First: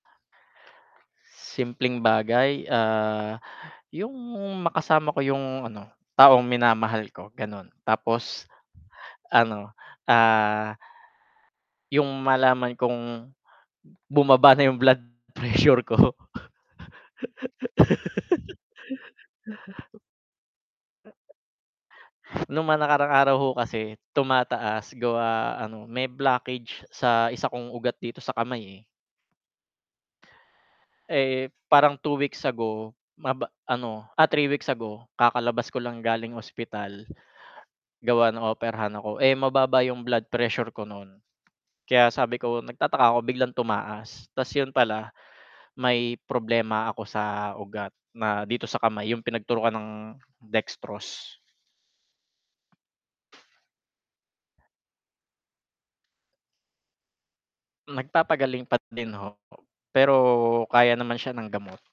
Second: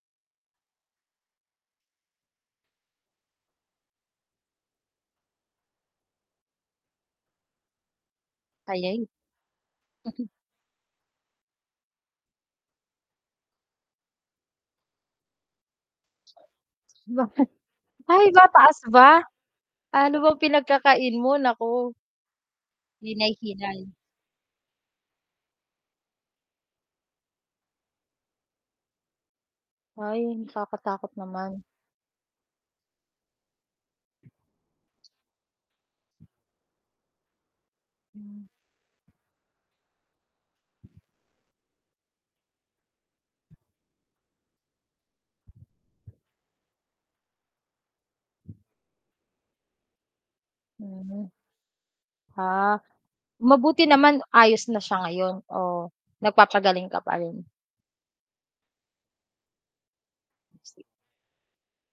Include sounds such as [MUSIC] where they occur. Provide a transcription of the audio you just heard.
Simpleng bagay, ah, yung makasama ko yung, ano, taong minamahal ko, ganun. Tapos, Tayeng. ano, Mhm. ah Yung malaman kong bumaba na yung blood pressure ko. Ba he Ay, [LAUGHS] mataas ba? Ano bang pinagkakain mo, naku. Nung mga nakaraang araw ho Hinay-hinay. kasi, tumataas. Gawa ano may blockage sa isa kong ugat dito sa kamay eh. Ay, nakakatakot Eh, naman. parang 2 weeks ago maba ano, ah, 3 weeks ago kakalabas ko lang galing ospital. Gawa Hmm. ng operahan ako, eh, mababa yung blood pressure ko nun. Kaya sabi ko nagtataka ako biglang tumaas, ta's yun pala, may problema ako sa ugat na dito sa kamay yung pinagturokan ng Mhm. dextrose. Ah. Mabuti naman ayos na siya ngayon, o nagpapagaling ka pa rin? Nagpapagaling pat din ho ako. Pero, kaya naman siya ng gamot.